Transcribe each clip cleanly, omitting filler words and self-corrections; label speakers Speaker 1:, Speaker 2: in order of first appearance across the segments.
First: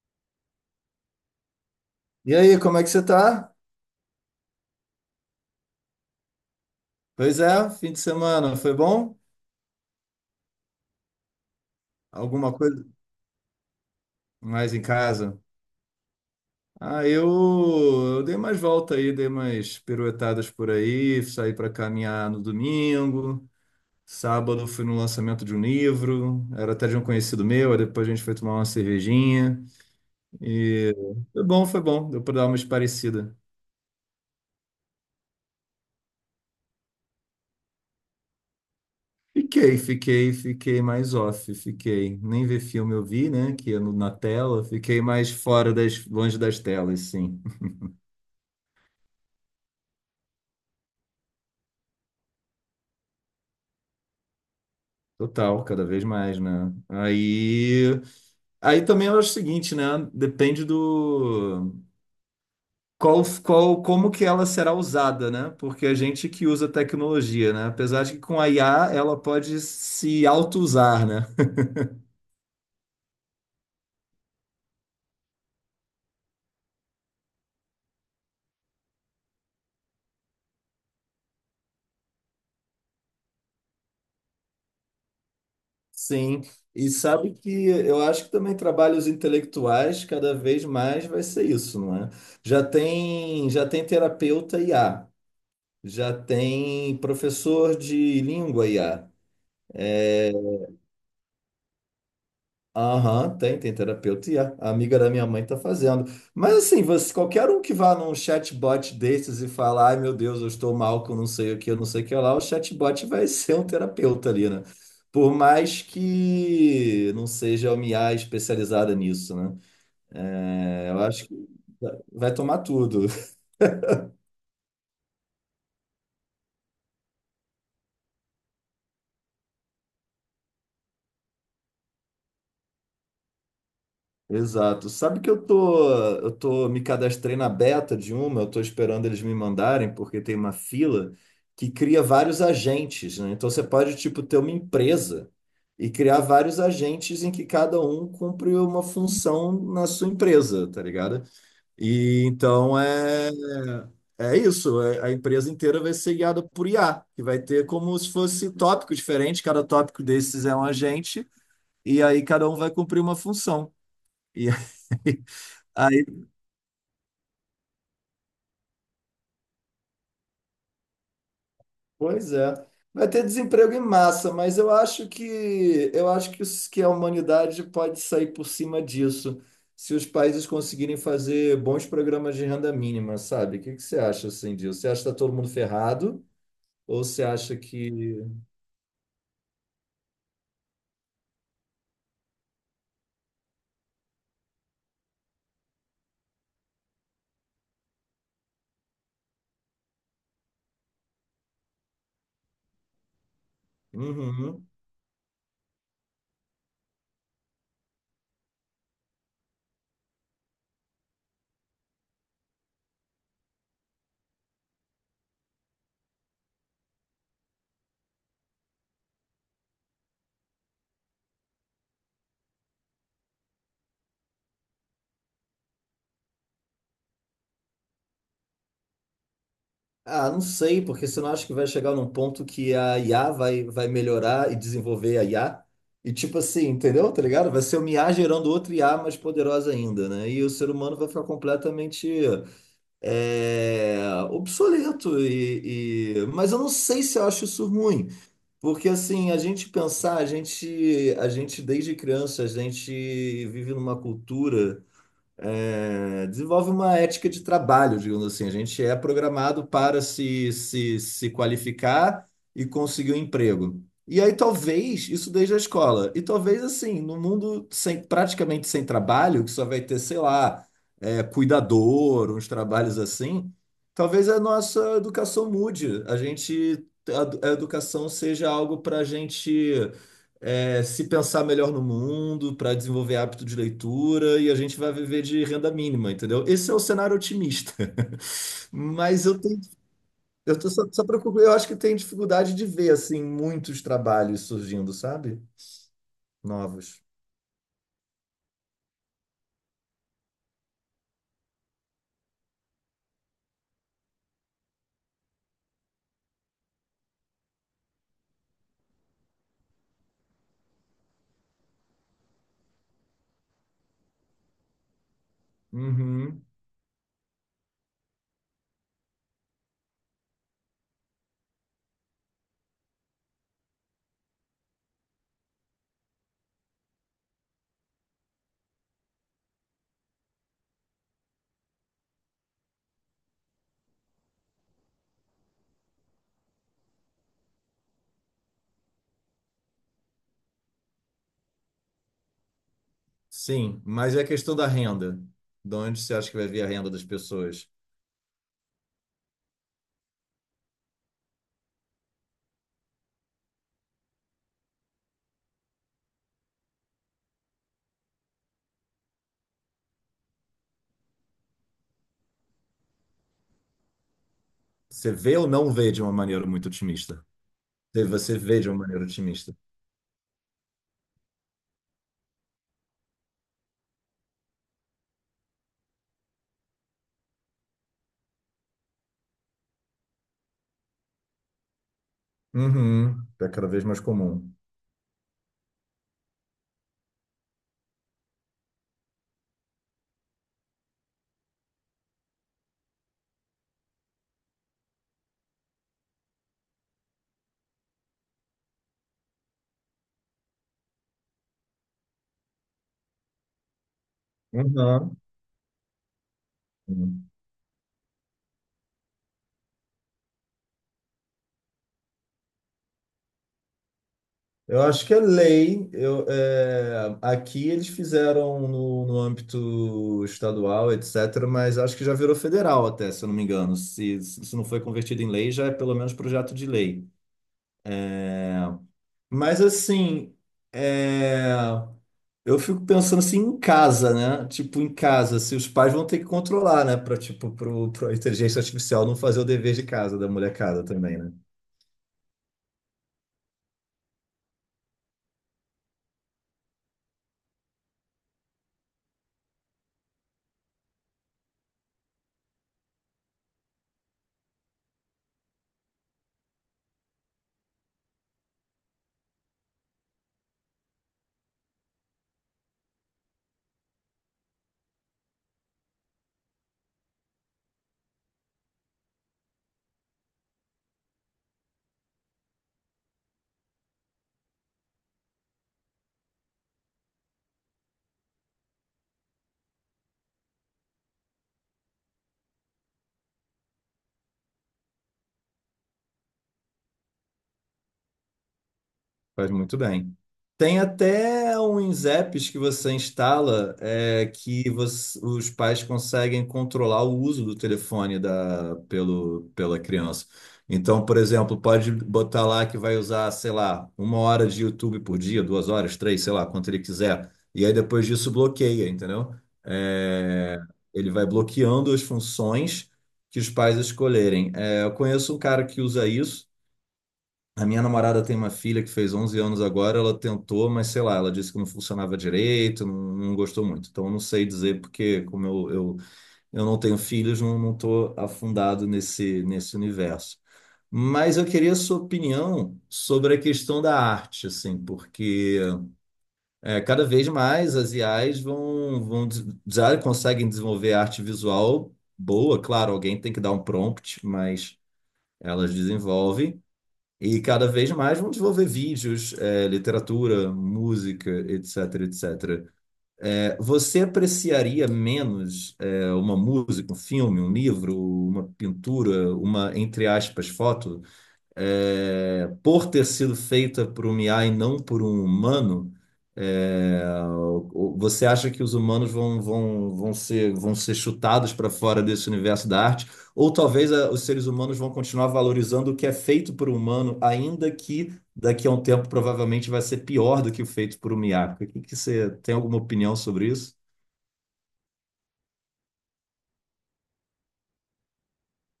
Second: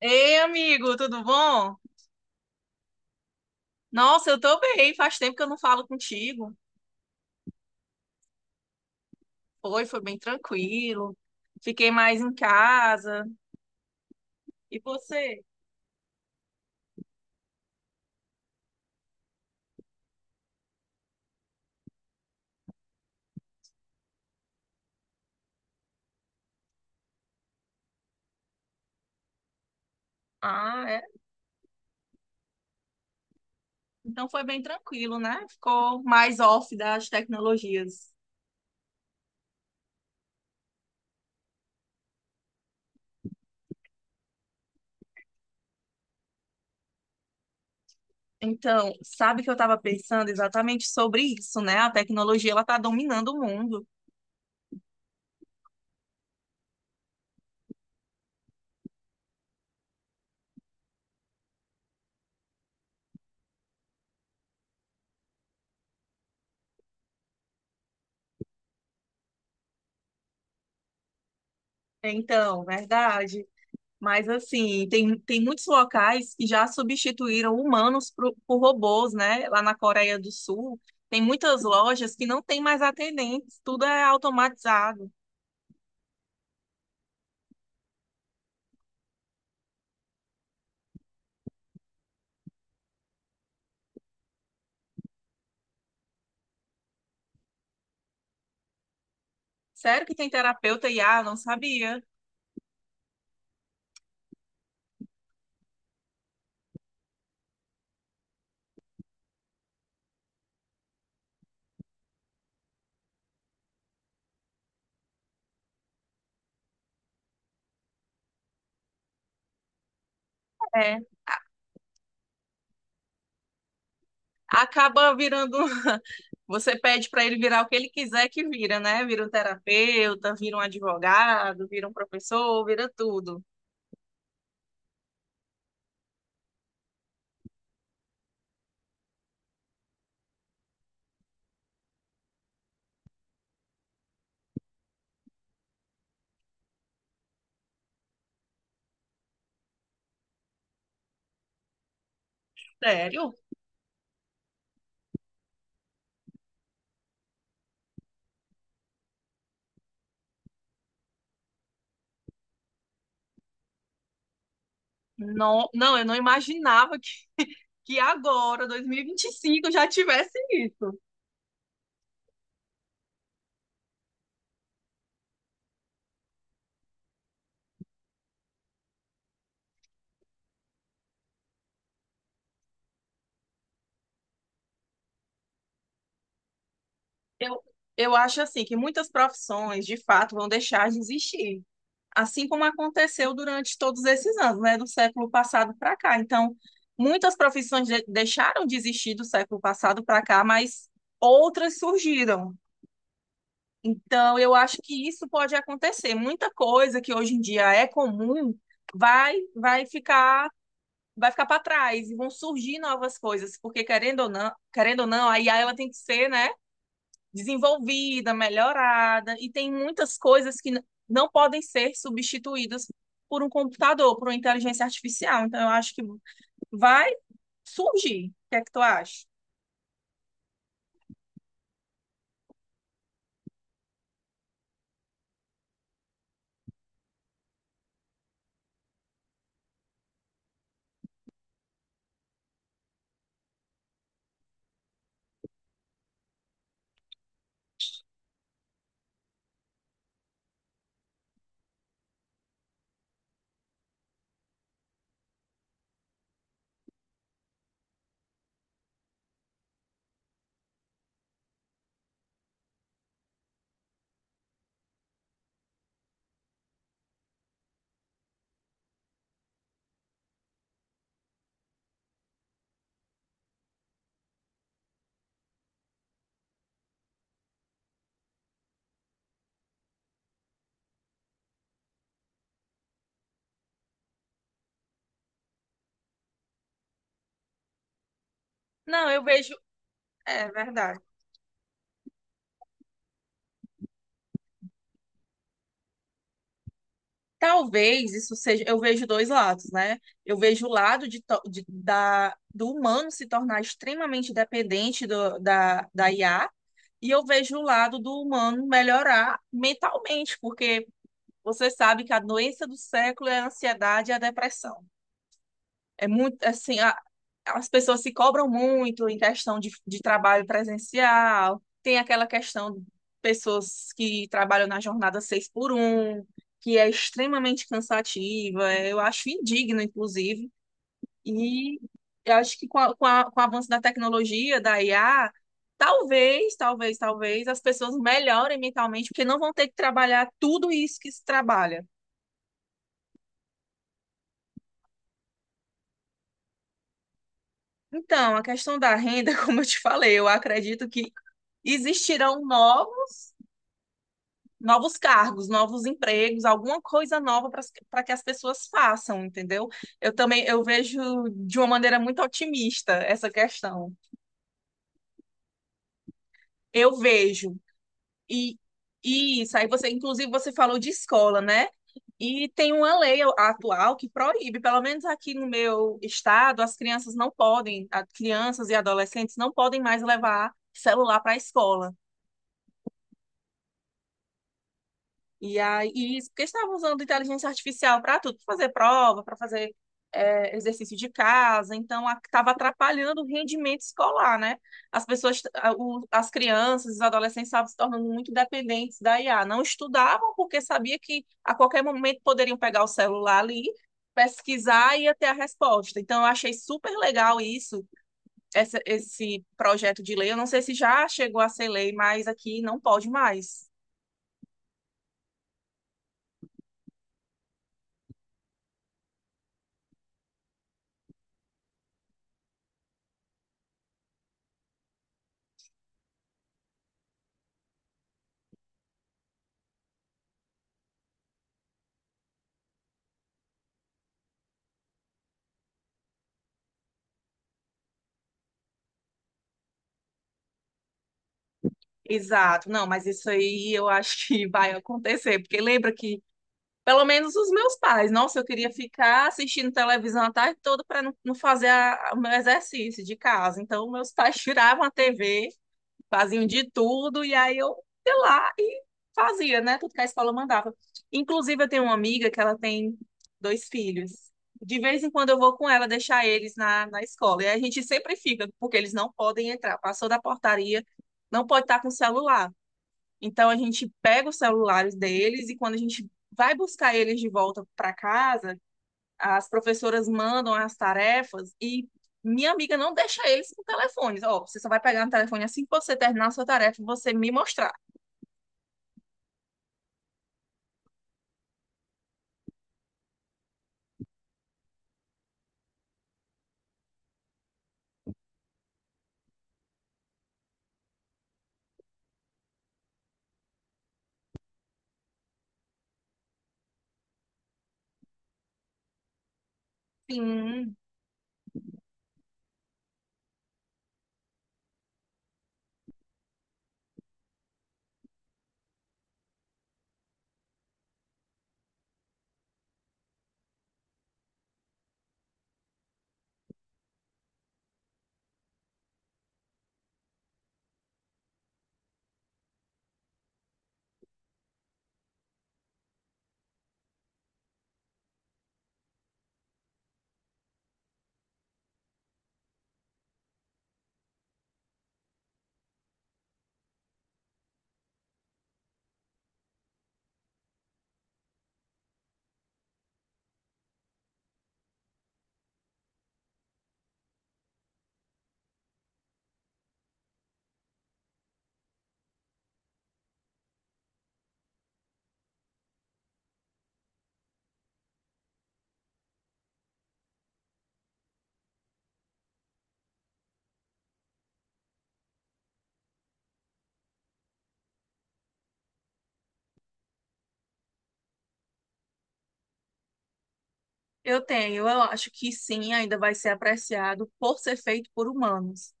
Speaker 1: Ei, amigo, tudo bom?
Speaker 2: E aí, como é que você tá?
Speaker 1: Nossa, eu tô bem. Faz tempo que eu não falo contigo.
Speaker 2: Pois é, fim de semana, foi bom?
Speaker 1: Foi bem tranquilo. Fiquei mais em
Speaker 2: Alguma coisa
Speaker 1: casa.
Speaker 2: mais
Speaker 1: E
Speaker 2: em casa?
Speaker 1: você?
Speaker 2: Ah, eu dei mais volta aí, dei mais piruetadas por aí, saí para caminhar no domingo, sábado fui no lançamento de um livro, era até de um conhecido meu, aí depois a gente foi tomar uma cervejinha
Speaker 1: Ah,
Speaker 2: e
Speaker 1: é?
Speaker 2: foi bom, deu para dar uma esparecida.
Speaker 1: Então foi bem tranquilo, né? Ficou mais off das tecnologias.
Speaker 2: Fiquei mais off, fiquei. Nem ver filme eu vi, né? Que é na tela, fiquei mais longe das telas, sim.
Speaker 1: Então, sabe que eu estava pensando exatamente sobre isso, né? A tecnologia, ela tá dominando o mundo.
Speaker 2: Total, cada vez mais, né? Aí também eu acho o seguinte, né? Depende como que ela será usada, né? Porque a gente que usa tecnologia, né? Apesar de que com a IA ela pode se auto-usar, né?
Speaker 1: É, então, verdade. Mas assim, tem muitos locais que já substituíram humanos por robôs, né? Lá na Coreia do Sul, tem muitas lojas que não tem mais atendentes, tudo é automatizado.
Speaker 2: Sim. E sabe que eu acho que também trabalhos intelectuais cada vez mais vai ser isso, não é? Já tem terapeuta IA, já tem professor de língua IA.
Speaker 1: Sério que tem terapeuta IA? Não sabia.
Speaker 2: Aham, tem terapeuta e a amiga da minha mãe tá fazendo. Mas assim, você, qualquer um que vá num chatbot desses e falar, ai meu Deus, eu estou mal que eu não sei o que, eu não sei o que lá, o chatbot vai ser um terapeuta ali, né? Por mais que não seja uma IA especializada nisso, né? É,
Speaker 1: É.
Speaker 2: eu acho que vai tomar tudo.
Speaker 1: Acaba virando. Você pede para ele virar o que ele quiser que vira, né? Vira um terapeuta, vira um advogado, vira um professor, vira tudo.
Speaker 2: Exato. Sabe que eu tô me cadastrei na beta de uma, eu tô esperando eles me mandarem, porque tem uma fila que cria vários agentes, né? Então você pode, tipo, ter uma empresa e criar vários agentes em que cada um cumpre uma função na sua empresa, tá ligado? E então é,
Speaker 1: Sério?
Speaker 2: é isso, a empresa inteira vai ser guiada por IA, que vai ter como se fosse tópico diferente, cada tópico desses é um agente, e aí cada um vai cumprir uma função. e
Speaker 1: Não, não, eu
Speaker 2: Aí,
Speaker 1: não imaginava que agora, dois mil e vinte e cinco já tivesse isso.
Speaker 2: Pois é. Vai ter desemprego em massa, mas eu acho que que a humanidade pode sair por cima disso, se os países conseguirem fazer bons programas de renda mínima, sabe? O que que você acha assim disso? Você acha que está todo mundo ferrado? Ou você acha
Speaker 1: Eu, eu
Speaker 2: que.
Speaker 1: acho assim que muitas profissões, de fato, vão deixar de existir, assim como aconteceu durante todos esses anos, né, do século passado para cá. Então, muitas profissões deixaram de existir do século passado para cá, mas outras surgiram. Então, eu
Speaker 2: Uhum.
Speaker 1: acho que isso pode acontecer. Muita coisa que hoje em dia é comum vai vai ficar vai ficar para trás e vão surgir novas coisas, porque querendo ou não, a IA ela tem que ser, né, desenvolvida, melhorada e tem muitas coisas que não podem ser substituídas por um computador, por uma inteligência artificial. Então eu acho que vai surgir. O que é que tu acha?
Speaker 2: Ah, não sei, porque você não acha que vai chegar num ponto que a IA vai melhorar e desenvolver a IA? E tipo assim, entendeu? Tá ligado? Vai ser uma IA gerando outra IA mais poderosa ainda, né? E o ser humano vai ficar completamente é, obsoleto mas eu não sei se eu acho isso ruim, porque assim, a gente pensar, a gente desde criança, a gente vive numa cultura desenvolve uma ética de trabalho, digamos assim. A gente é programado para se qualificar e conseguir um emprego. E aí, talvez, isso desde a escola. E talvez, assim, no mundo sem, praticamente sem trabalho, que só vai ter, sei lá, cuidador, uns trabalhos assim, talvez a nossa educação mude. A educação seja algo para a gente se pensar melhor no mundo, para desenvolver hábito de leitura e a gente vai viver de renda mínima, entendeu? Esse é o cenário otimista.
Speaker 1: Não, eu
Speaker 2: Mas eu
Speaker 1: vejo,
Speaker 2: tenho,
Speaker 1: é
Speaker 2: eu tô só,
Speaker 1: verdade.
Speaker 2: só preocupo- eu acho que tem dificuldade de ver assim muitos trabalhos surgindo, sabe? Novos.
Speaker 1: Talvez isso seja, eu vejo dois lados, né? Eu vejo o lado de, do humano se tornar extremamente dependente da IA, e eu vejo o lado do humano melhorar mentalmente, porque você sabe que a doença do século é a ansiedade e a depressão. É muito
Speaker 2: Uhum.
Speaker 1: assim, as pessoas se cobram muito em questão de trabalho presencial, tem aquela questão de pessoas que trabalham na jornada seis por um, que é extremamente cansativa, é, eu acho indigno, inclusive, e eu acho que com o avanço da tecnologia, da IA, talvez as pessoas melhorem mentalmente, porque não vão ter que trabalhar tudo isso que se trabalha.
Speaker 2: Sim, mas é a questão da renda. De onde você acha que vai vir a renda das pessoas?
Speaker 1: Então, a questão da renda, como eu te falei, eu acredito que existirão novos, novos cargos, novos empregos, alguma coisa nova para que as pessoas façam, entendeu? Eu também eu vejo de uma maneira muito otimista essa questão.
Speaker 2: Você vê ou não vê de uma maneira muito
Speaker 1: Eu
Speaker 2: otimista?
Speaker 1: vejo
Speaker 2: Se Você
Speaker 1: e
Speaker 2: vê de uma maneira
Speaker 1: e isso
Speaker 2: otimista.
Speaker 1: aí você inclusive você falou de escola, né? E tem uma lei atual que proíbe, pelo menos aqui no meu estado, as crianças não podem, as crianças e adolescentes não podem mais levar celular para a escola.
Speaker 2: Uhum. É cada vez mais comum.
Speaker 1: E aí, porque estavam usando inteligência artificial para tudo, para fazer prova, para fazer exercício de casa, então estava atrapalhando o rendimento escolar, né? As pessoas, as crianças, os adolescentes estavam se tornando muito dependentes da IA. Não estudavam porque sabia que a qualquer momento poderiam pegar o celular ali, pesquisar e ia
Speaker 2: Uhum.
Speaker 1: ter a resposta. Então, eu achei super legal isso, esse projeto de lei. Eu não sei se já chegou a ser lei, mas aqui não pode mais.
Speaker 2: Eu acho que é lei. Aqui eles fizeram no âmbito estadual, etc., mas acho que já virou federal até, se eu não me engano. Se não foi convertido em lei, já é pelo menos projeto de lei. É, mas assim, é, eu fico pensando assim em casa, né? Tipo, em casa, se os pais vão ter que controlar, né? Para tipo, pro inteligência artificial não fazer o dever de casa da molecada também, né?
Speaker 1: Exato, não, mas isso aí eu acho que vai acontecer, porque lembra que, pelo menos os meus pais, nossa, eu queria ficar assistindo televisão a tarde toda para não, não fazer o meu exercício de casa. Então, meus pais tiravam a TV, faziam de tudo, e aí eu ia lá e fazia, né? Tudo que a escola mandava. Inclusive, eu tenho uma amiga que ela tem dois filhos. De vez em quando eu vou com ela deixar eles na escola. E a gente sempre fica, porque eles não podem entrar. Passou da portaria, não pode estar com o celular. Então a gente pega os celulares deles e quando a gente vai buscar eles de volta para casa, as professoras mandam as tarefas e minha amiga não deixa eles com telefones. Ó, você só vai pegar no telefone assim que você terminar a sua tarefa e você me mostrar.
Speaker 2: Faz muito bem. Tem até uns apps que você instala os pais conseguem controlar o uso do telefone pela criança. Então, por exemplo, pode botar lá que vai usar, sei lá, uma hora de YouTube por dia, 2 horas, três, sei lá, quanto ele quiser. E aí depois disso bloqueia, entendeu? É,
Speaker 1: Sim,
Speaker 2: ele vai bloqueando as funções que os pais escolherem. É, eu conheço um cara que usa isso. A minha namorada tem uma filha que fez 11 anos agora, ela tentou, mas sei lá, ela disse que não funcionava direito, não, não gostou muito. Então, eu não sei dizer, porque como eu não tenho filhos, não, não tô afundado nesse universo. Mas eu queria a sua opinião sobre a questão da arte, assim, porque cada vez mais as IAs já conseguem desenvolver arte visual boa, claro, alguém tem que dar um prompt, mas elas desenvolvem. E cada vez mais vão desenvolver vídeos, literatura, música, etc, etc. Você apreciaria menos, uma música, um filme, um livro, uma pintura, uma, entre aspas, foto, por ter sido feita por um IA e não por um humano, é, você acha que os humanos vão ser chutados para fora desse universo da arte? Ou talvez os seres humanos vão continuar valorizando o que é feito por um humano, ainda que daqui a um tempo provavelmente vai ser pior do que o feito por um IA? O que que você tem alguma opinião sobre isso?
Speaker 1: eu tenho. Eu acho que sim, ainda vai ser apreciado por ser feito por humanos.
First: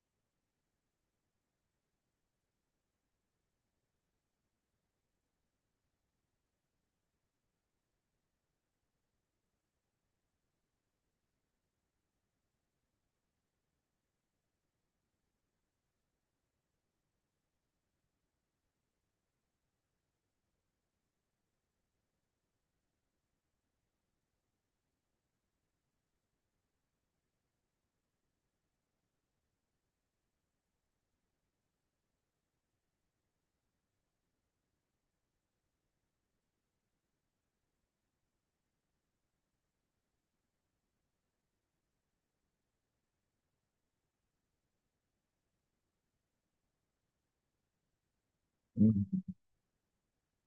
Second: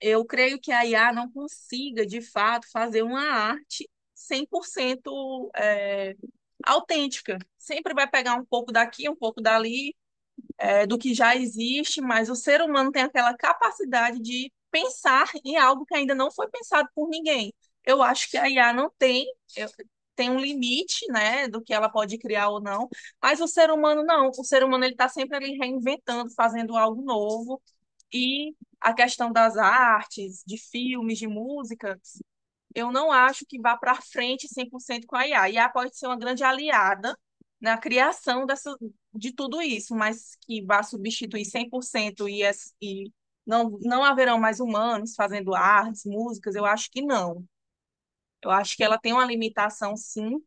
Speaker 1: Eu creio que a IA não consiga, de fato, fazer uma arte 100% é, autêntica. Sempre vai pegar um pouco daqui, um pouco dali, é, do que já existe, mas o ser humano tem aquela capacidade de pensar em algo que ainda não foi pensado por ninguém. Eu acho que a IA não tem, eu- tem um limite, né, do que ela pode criar ou não, mas o ser humano não. O ser humano ele está sempre ali reinventando, fazendo algo novo e a questão das artes, de filmes, de música, eu não acho que vá para frente 100% com a IA. A IA pode ser uma grande aliada na criação dessa, de tudo isso, mas que vá substituir 100% e não, não haverão mais humanos fazendo artes, músicas, eu acho que não. Eu acho que ela tem
Speaker 2: Uhum,
Speaker 1: uma limitação, sim,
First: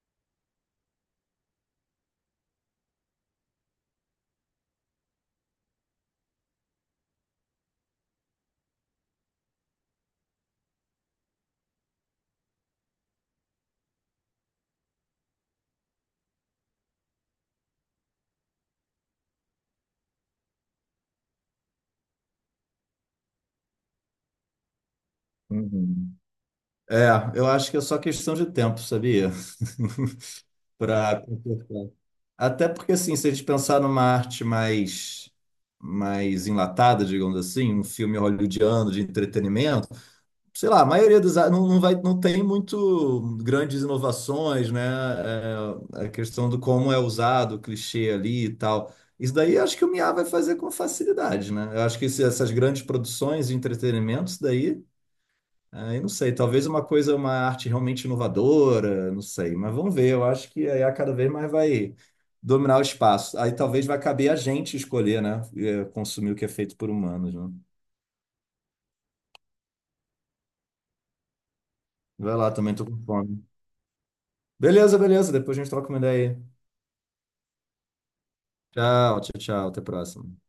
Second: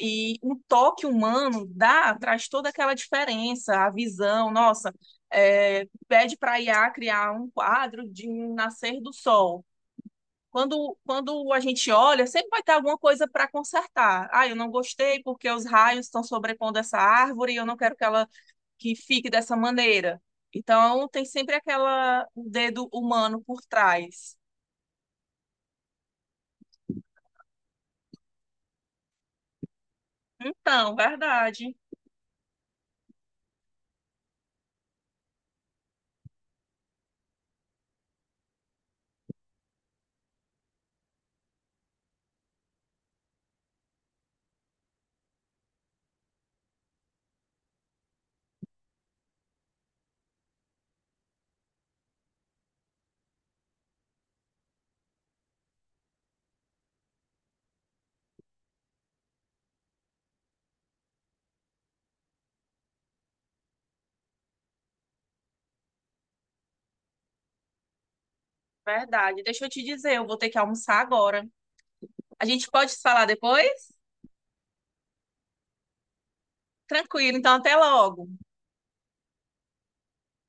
Speaker 1: e o toque humano dá, traz toda aquela diferença, a visão, nossa, é, pede para a IA criar um quadro de um nascer do sol. Quando a gente olha, sempre vai ter alguma coisa para consertar. Ah, eu não gostei porque os raios estão sobrepondo essa árvore e eu não quero que ela que fique dessa maneira. Então, tem sempre aquela o dedo humano por trás.
Speaker 2: uhum. É, eu acho que é só questão de tempo, sabia?
Speaker 1: Então,
Speaker 2: Para
Speaker 1: verdade,
Speaker 2: Até porque, assim, se a gente pensar numa arte mais enlatada, digamos assim, um filme hollywoodiano de entretenimento, sei lá, a maioria não, não vai, não tem muito grandes inovações, né? É, a questão do como é usado, o clichê ali e tal. Isso daí eu acho que o Miyagi vai fazer com facilidade, né? Eu acho que essas grandes produções de entretenimento, isso daí. Ah, eu não sei, talvez uma coisa, uma arte realmente inovadora, não sei, mas vamos ver. Eu acho que a IA cada vez mais vai dominar o espaço. Aí talvez vai caber a gente escolher, né? Consumir o que é feito por humanos, né?
Speaker 1: verdade. Deixa eu te dizer, eu vou ter que almoçar agora.
Speaker 2: Vai
Speaker 1: A
Speaker 2: lá,
Speaker 1: gente
Speaker 2: também tô
Speaker 1: pode se
Speaker 2: com
Speaker 1: falar
Speaker 2: fome.
Speaker 1: depois?
Speaker 2: Beleza, beleza, depois a gente troca uma ideia aí.
Speaker 1: Tranquilo, então até logo.
Speaker 2: Tchau, tchau, tchau, até a próxima.